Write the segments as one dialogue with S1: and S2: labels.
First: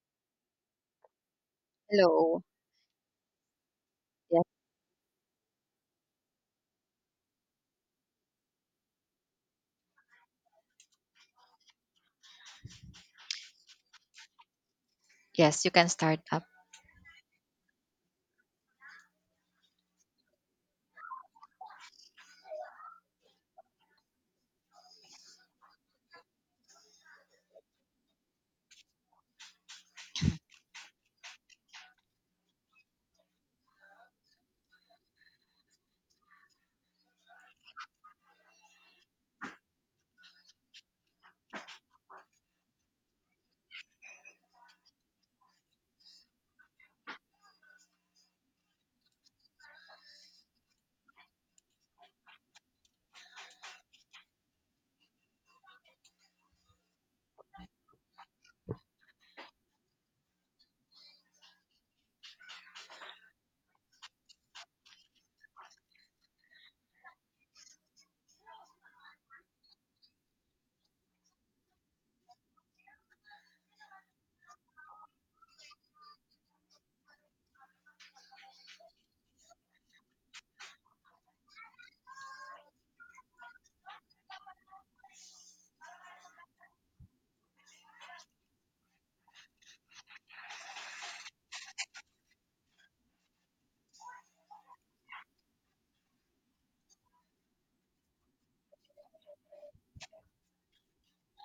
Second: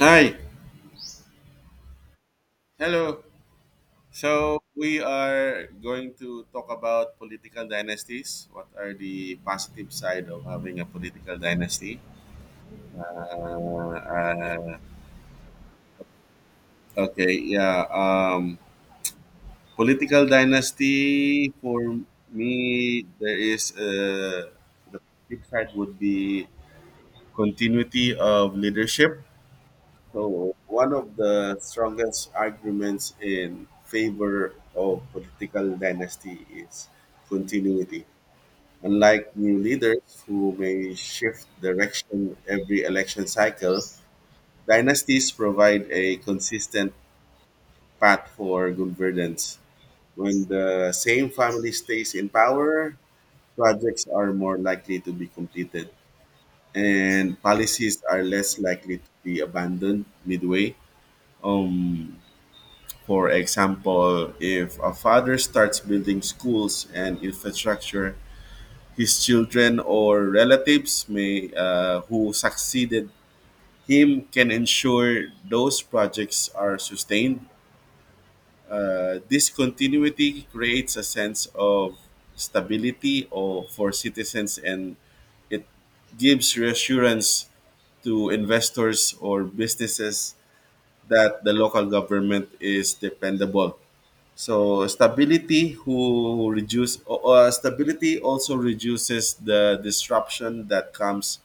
S1: Hi.
S2: Hello.
S1: Hello.
S2: Yes.
S1: So we are going to talk about political dynasties. What are the positive side of having a political dynasty? Uh, uh,
S2: Yes, you can start up.
S1: okay. Yeah. Political dynasty for me, there is the positive side would be continuity of leadership. So, one of the strongest arguments in favor of political dynasty is continuity. Unlike new leaders who may shift direction every election cycle, dynasties provide a consistent path for governance. When the same family stays in power, projects are more likely to be completed and policies are less likely to be abandoned midway. Um, For example, if a father starts building schools and infrastructure, his children or relatives may who succeeded him can ensure those projects are sustained. This continuity creates a sense of stability or for citizens and it gives reassurance to investors or businesses that the local government is dependable. So stability who reduce stability also reduces the disruption that comes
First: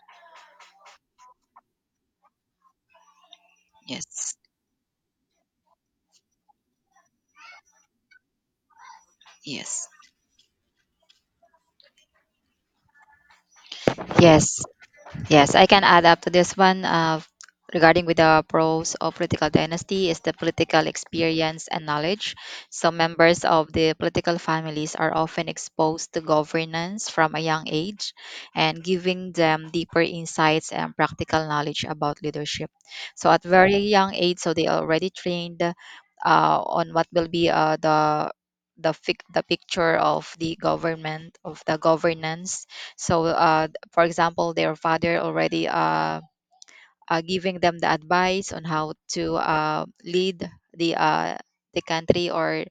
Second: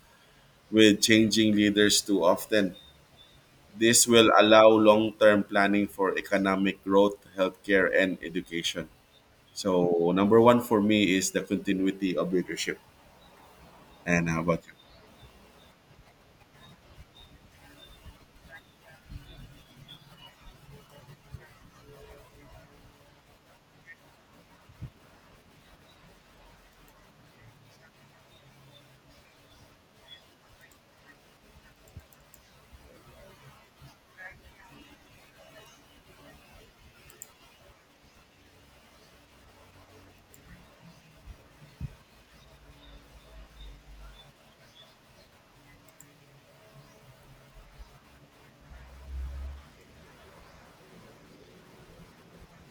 S1: with changing leaders too often. This will
S2: Yes.
S1: allow long-term planning for economic growth, healthcare, and education.
S2: Yes.
S1: So number one for me is the continuity of leadership. And how
S2: Yes.
S1: about you?
S2: Yes, I can add up to this one. Regarding with the pros of political dynasty is the political experience and knowledge. So members of the political families are often exposed to governance from a young age and giving them deeper insights and practical knowledge about leadership. So at very young age, so they already trained on what will be the the picture of the government of the governance so for example their father already giving them the advice on how to lead the uh, the country or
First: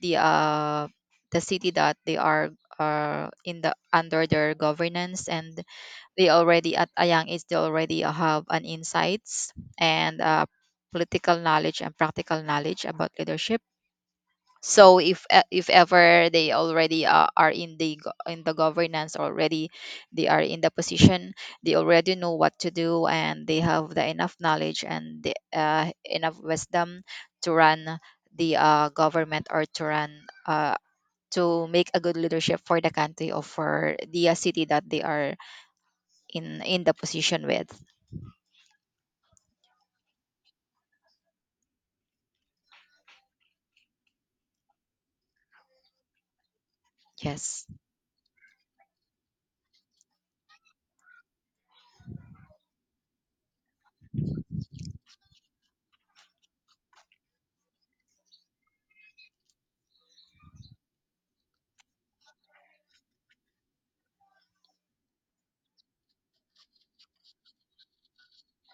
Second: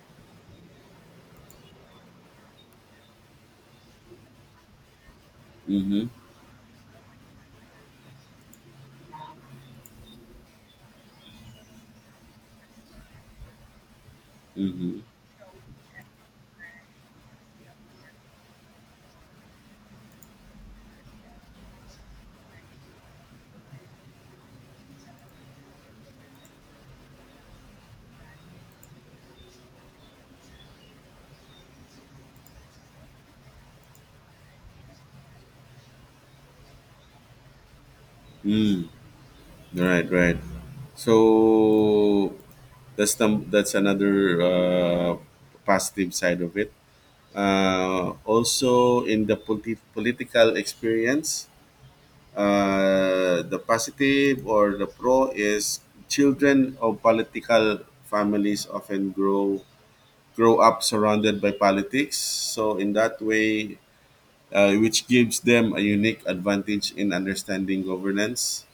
S2: the uh, the city that they are in the under their governance and
S1: Mm-hmm.
S2: they already at a young age they already have an insights and political knowledge and practical knowledge about leadership so
S1: Mm-hmm.
S2: if ever they already are in the governance already they are in the position they already know what to do and they have the enough knowledge and enough wisdom to run the government or to run uh, to make a good leadership for the country or for the city that they are in the position with.
S1: Mm. Right. Right. So that's another positive side of it.
S2: Yes.
S1: Also, in the political experience, the positive or the pro is children of political families often grow up surrounded by politics. So in that way, which gives them a unique advantage in understanding governance.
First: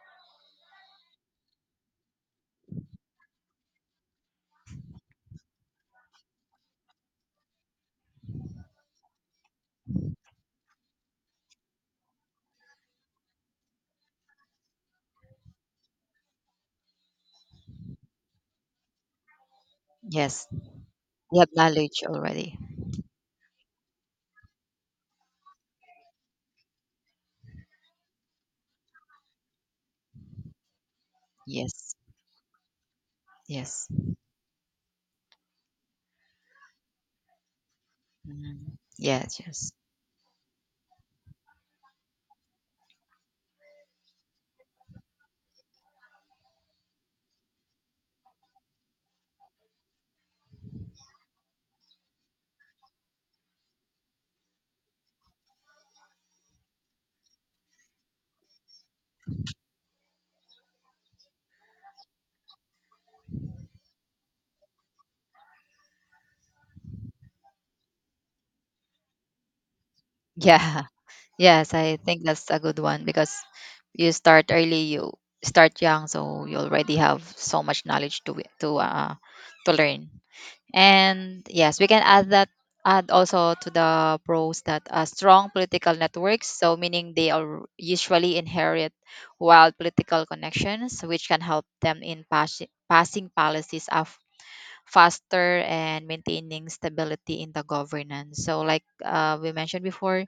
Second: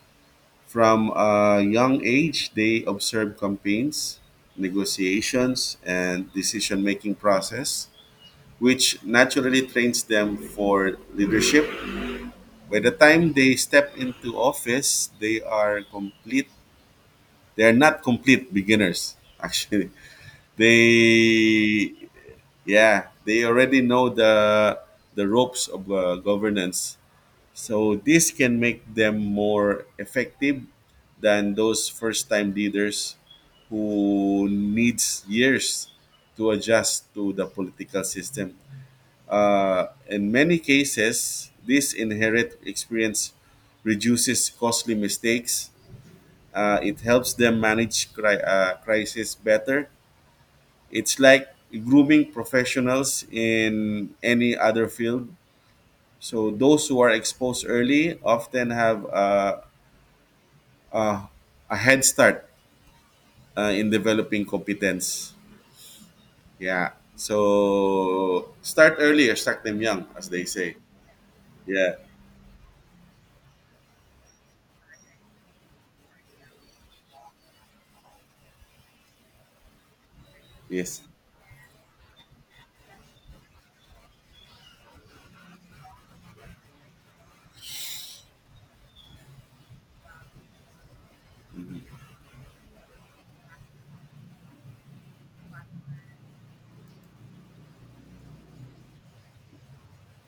S1: From a young age, they observe campaigns, negotiations, and decision making process which naturally trains them for leadership. By the time they step into office, They are not complete beginners. Actually,
S2: Yes, they have
S1: they
S2: knowledge already.
S1: yeah they already know the ropes of governance. So this can make them more effective than those
S2: Yes.
S1: first time leaders
S2: Yes.
S1: who needs years to adjust to the political system.
S2: Mhm. Yes. Yes.
S1: In many cases, this inherent experience reduces costly mistakes. It helps them manage crisis better. It's like grooming professionals in any other field. So those who are exposed early often have uh, a head start in developing competence. Yeah. So start early or start them young, as they say.
S2: Yeah. Yes,
S1: Yeah.
S2: I think that's a good one because you start early, you start young, so you already have so much knowledge to to learn.
S1: Yes.
S2: And yes, we can add that add also to the pros that strong political networks, so meaning they are usually inherit wild political connections, which can help them in passing policies of faster and maintaining stability in the governance. So like we mentioned before,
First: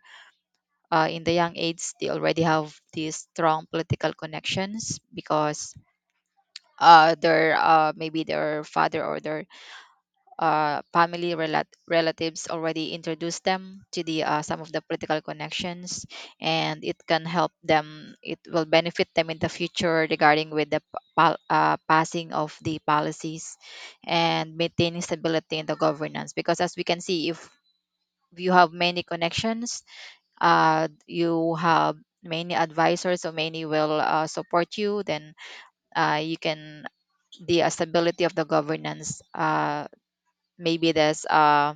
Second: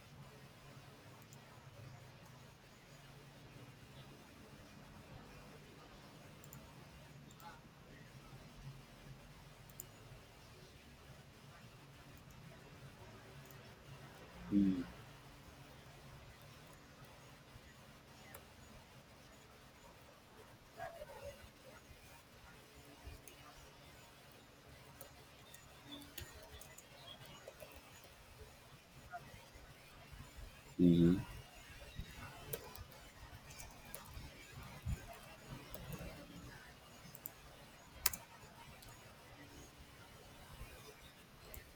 S2: in the young age they already have these strong political connections because their maybe their father or their family relatives already introduced them to the some of the political connections and it can help them it will benefit them in the future regarding with the passing of the policies and maintaining stability in the governance because as we can see if you have many connections, you have many advisors so many will support you then you can the stability of the governance, maybe this uh,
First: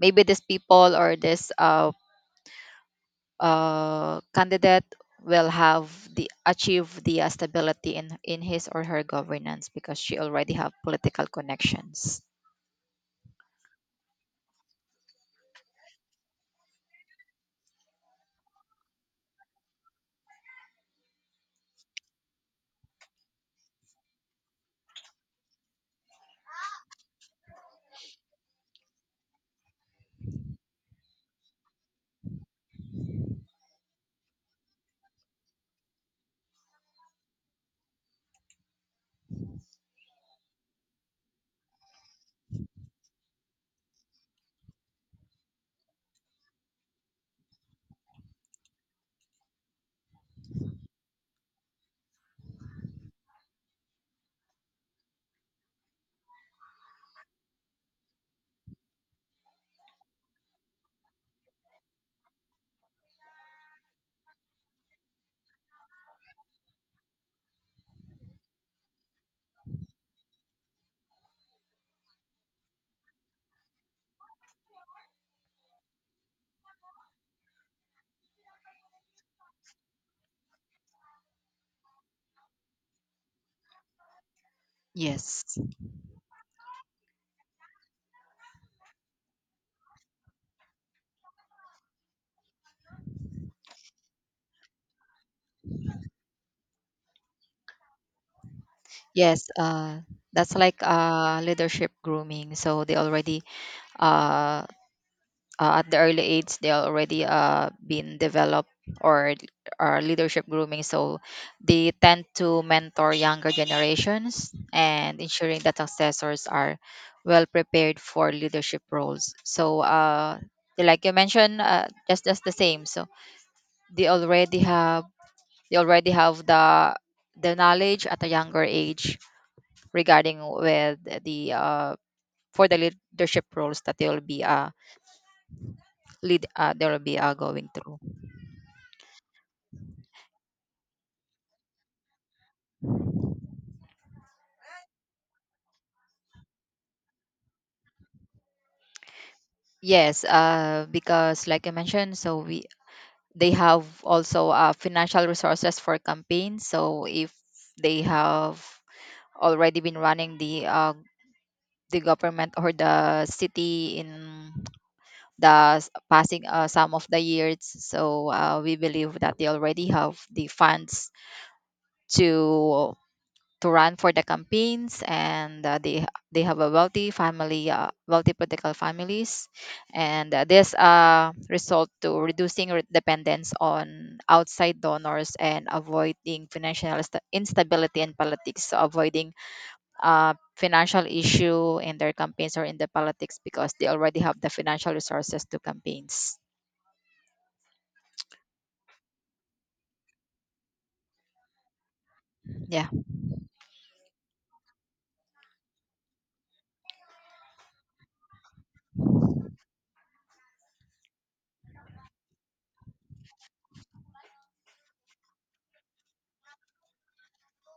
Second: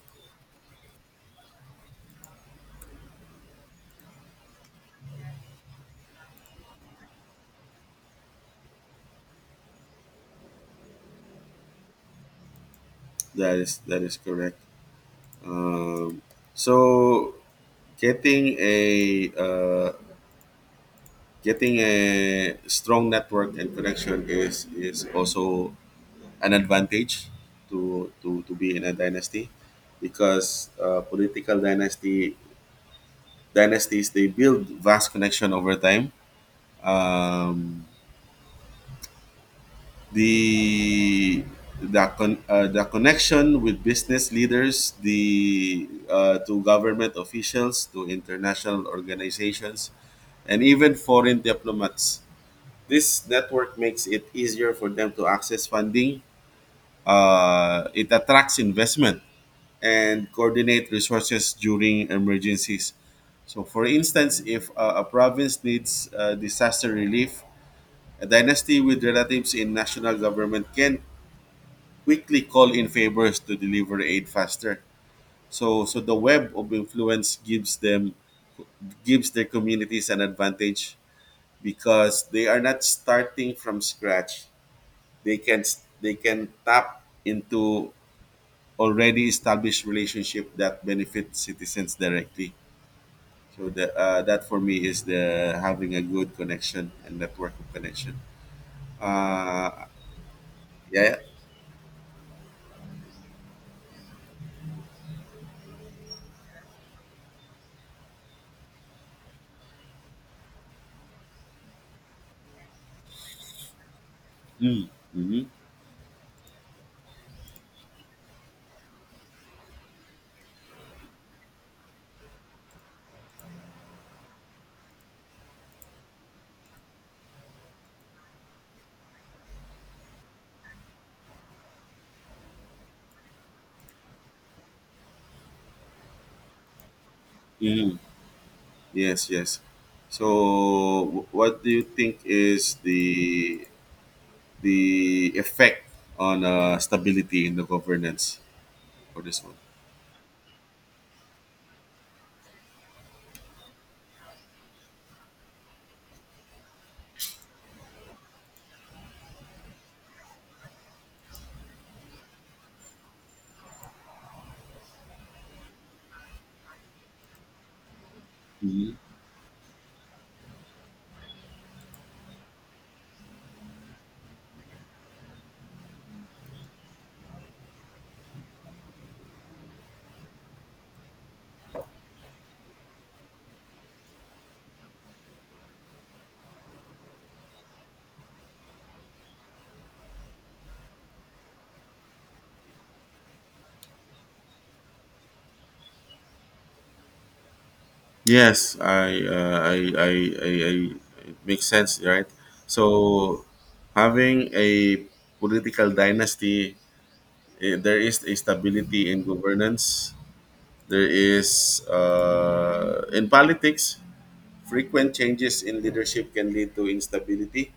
S2: maybe this people or this candidate will have the achieve the stability in his or her governance because she already have political connections.
S1: That is correct. Um, so getting a uh, getting a strong network and connection is also an advantage to be in a dynasty because political dynasty dynasties they build vast connection over time. Um, the the connection with business leaders, the to government officials, to international organizations, and even foreign diplomats. This network makes it easier for them to access funding. It attracts investment and coordinate resources during emergencies. So, for instance, if a province needs disaster relief, a dynasty with relatives in national government can quickly call in favors to deliver aid faster. So the web of influence gives their communities an advantage because they are not starting from scratch. They
S2: Yes.
S1: can tap into already established relationship that benefit citizens directly. So that for me is the having a good connection and network of connection.
S2: Yes,
S1: Uh,
S2: that's like
S1: yeah. Yeah.
S2: leadership grooming so they already uh, at the early age they already been developed or are leadership grooming so they tend to mentor younger generations and
S1: Mm-hmm.
S2: ensuring that successors are well prepared for leadership roles so like you mentioned, just the same so they already have they already have the knowledge at a younger age regarding with the for the leadership roles that they will be lead they will be going
S1: Mm-hmm.
S2: through.
S1: Yes. Yes. So what do you think is the effect on stability in the governance for this one?
S2: Yes, because like I mentioned, so we they have also financial resources for campaigns. So if they have already been running the government or the city in the passing some of the years, so we believe that they already have the funds to to run for the campaigns and they have a wealthy family, wealthy political families, and this result to reducing dependence on outside donors and avoiding financial instability in politics so avoiding financial issue in their campaigns or in the politics because they already have the financial resources to campaigns.
S1: Yes, I, I, it makes sense, right?
S2: Yeah.
S1: So, having a political dynasty, eh, there is a stability in governance. There is, in politics, frequent changes in leadership can lead to instability.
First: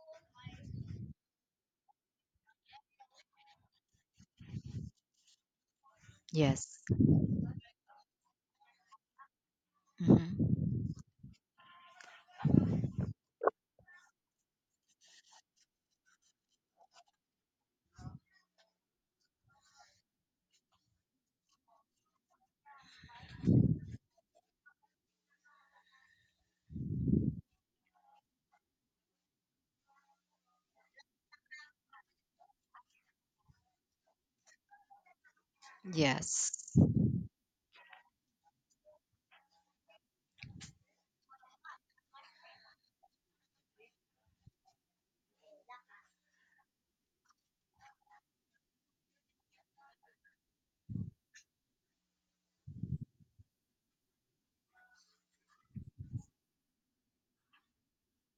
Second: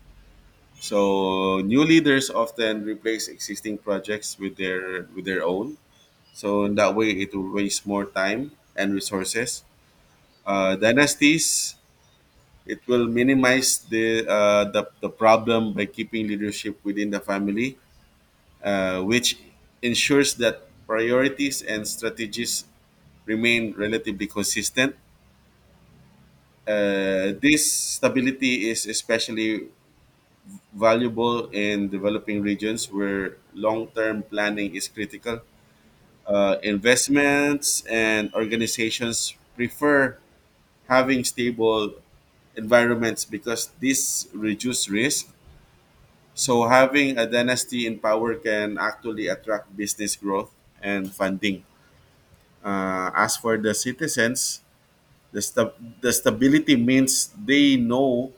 S1: So, new leaders often replace existing projects with their own. So, in
S2: Yes.
S1: that way, it will waste more time and resources.
S2: Hmm.
S1: Dynasties it will minimize the problem by keeping leadership within the family, which ensures that priorities and strategies remain relatively consistent. This stability is especially valuable in developing regions where long term planning is critical.
S2: Yes.
S1: Investments and organizations prefer having stable environments because this reduces risk. So having a dynasty in power can actually attract business growth and funding. As for the citizens, the stability means they know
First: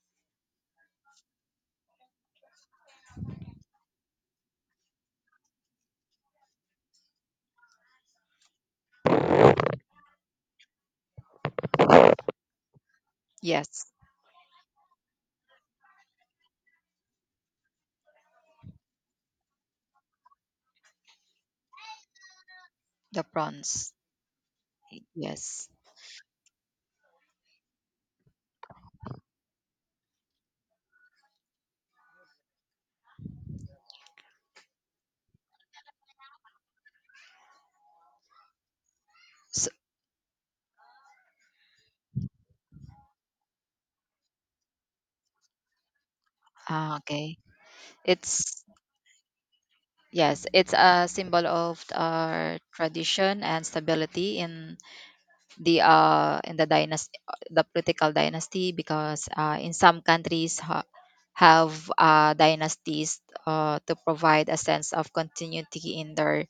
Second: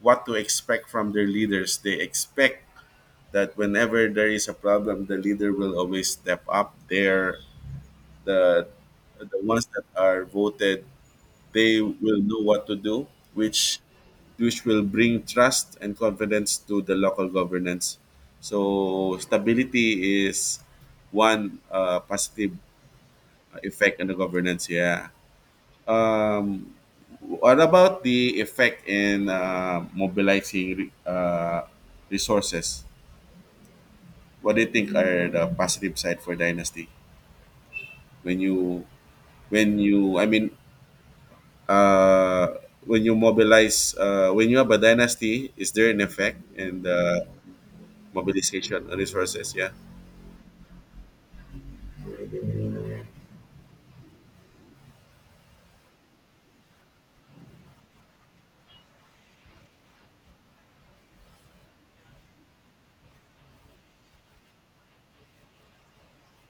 S1: what to expect from their leaders. They expect that whenever there is a problem, the leader will always step up. They're the the ones that are voted, they will know what to do, which
S2: Yes.
S1: will bring trust and confidence to the local governance. So stability is one positive
S2: The prawns.
S1: effect on the governance. Yeah.
S2: Yes.
S1: Um, what about the effect in mobilizing resources? What do you think are the positive side for dynasty when you
S2: So,
S1: when you I mean uh, when you mobilize, when you have a dynasty, is there an effect and
S2: ah, okay. It's,
S1: mobilization on resources? Yeah.
S2: yes, it's a symbol of our tradition and stability in the dynasty, the political dynasty, because in some countries have dynasties to provide a sense of continuity in their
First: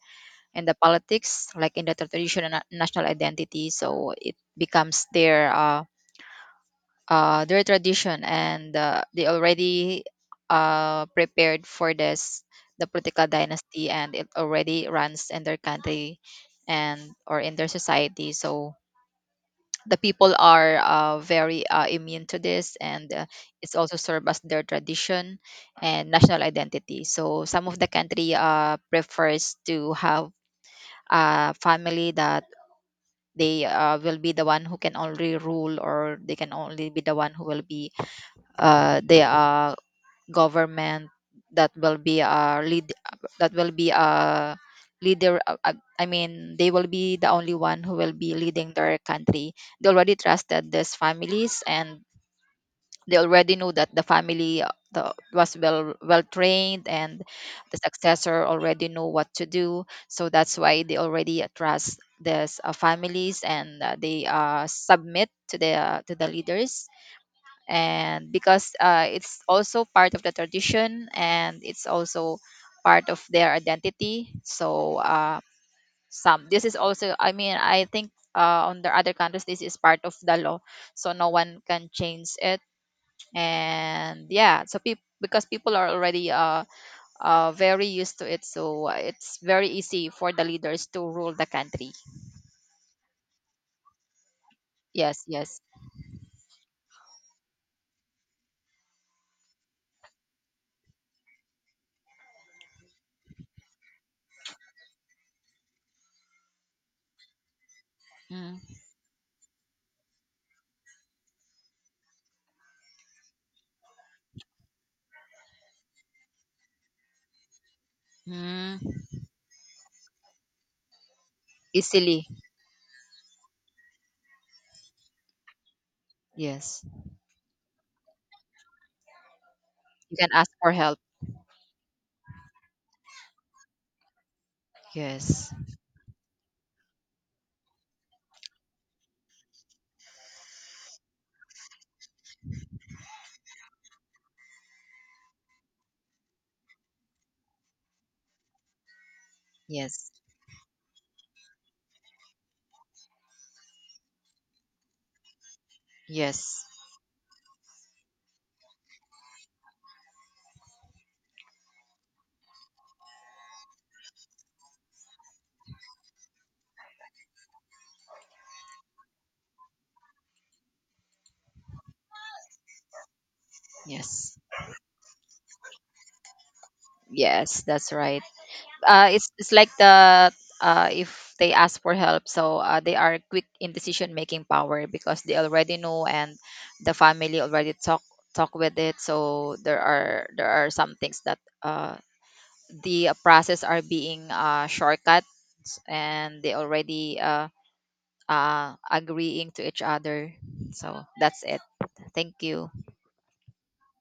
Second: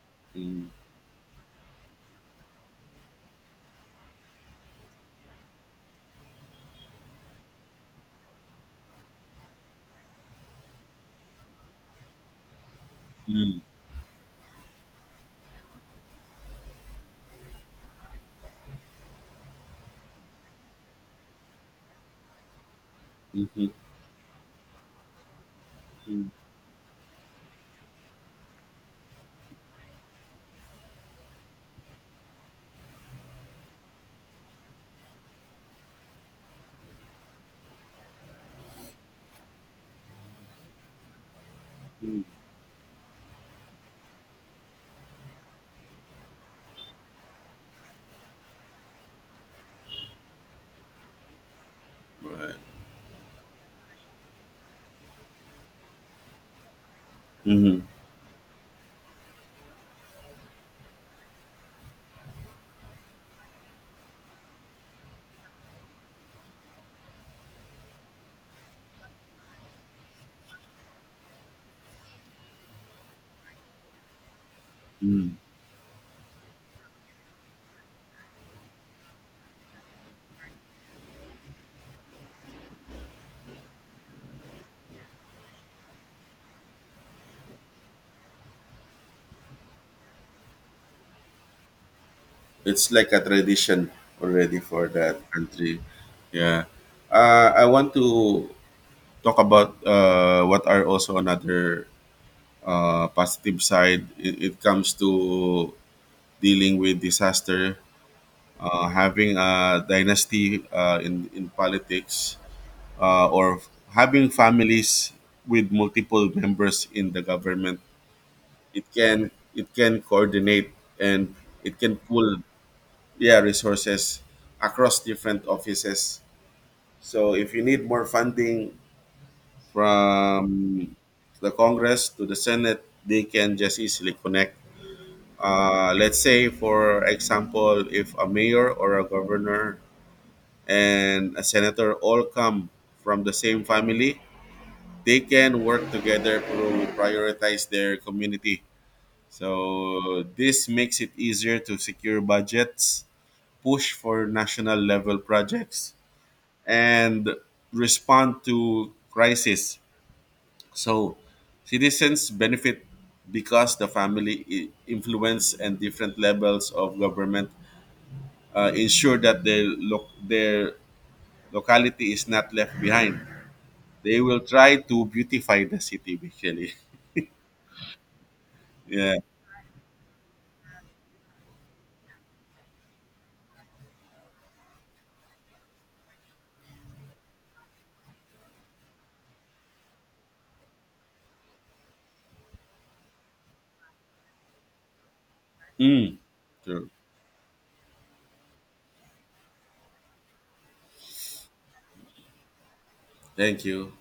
S2: in
S1: Mm,
S2: the politics, like in the traditional national identity. So it becomes their tradition and they already prepared for this the political
S1: mm,
S2: dynasty and it already runs in their country and or in their society so the people are very immune to this and
S1: mhm,
S2: it's also served as their tradition and
S1: mm,
S2: national identity so some of the country prefers to have a family that they will be the one who can only rule or they can only be the one who will be they are government that will be
S1: mm.
S2: a lead that will be a leader I mean they will be the only one who will be leading their country. They already trusted these families and
S1: Right.
S2: they already knew that the family, was well trained and the
S1: Mhm,
S2: successor already know what to do so that's why they already trust these families and they submit to the leaders and because it's also part of the tradition and it's also part of their identity so
S1: mm.
S2: some this is also I mean I think on the other countries this is part of the law so no one can change it. And yeah, so people because people are already very used to it so it's very easy for the leaders to rule the country.
S1: It's like a tradition already for that
S2: Yes. Yes.
S1: country. Yeah. I want to talk about what are also another positive side. It comes to dealing with disaster.
S2: Mm.
S1: Having a dynasty in politics or having families with multiple members in the government,
S2: Mm.
S1: it can coordinate and it can
S2: Easily.
S1: pool, yeah, resources across different offices.
S2: Yes.
S1: So if you need more funding
S2: You can ask for
S1: from
S2: help.
S1: the congress to the senate they can just easily connect.
S2: Yes.
S1: Let's say for example if a mayor or a governor and a senator all come from the same family, they can work together to prioritize their community.
S2: Yes.
S1: So this makes it easier to secure budgets, push for national level projects,
S2: Yes,
S1: and respond to crisis. So citizens benefit because the family influence and different levels of government ensure that their locality is not left behind. They
S2: yes,
S1: will try to beautify the city basically.
S2: yes. That's right. Uh,
S1: Yeah.
S2: it's it's like the if they ask for help, so they are quick in decision making power because they already know and the family already talk with it. So there are some things that the process are being shortcut
S1: Mm,
S2: and they
S1: true.
S2: already agreeing to each other. So that's it. Thank you.
S1: Thank you.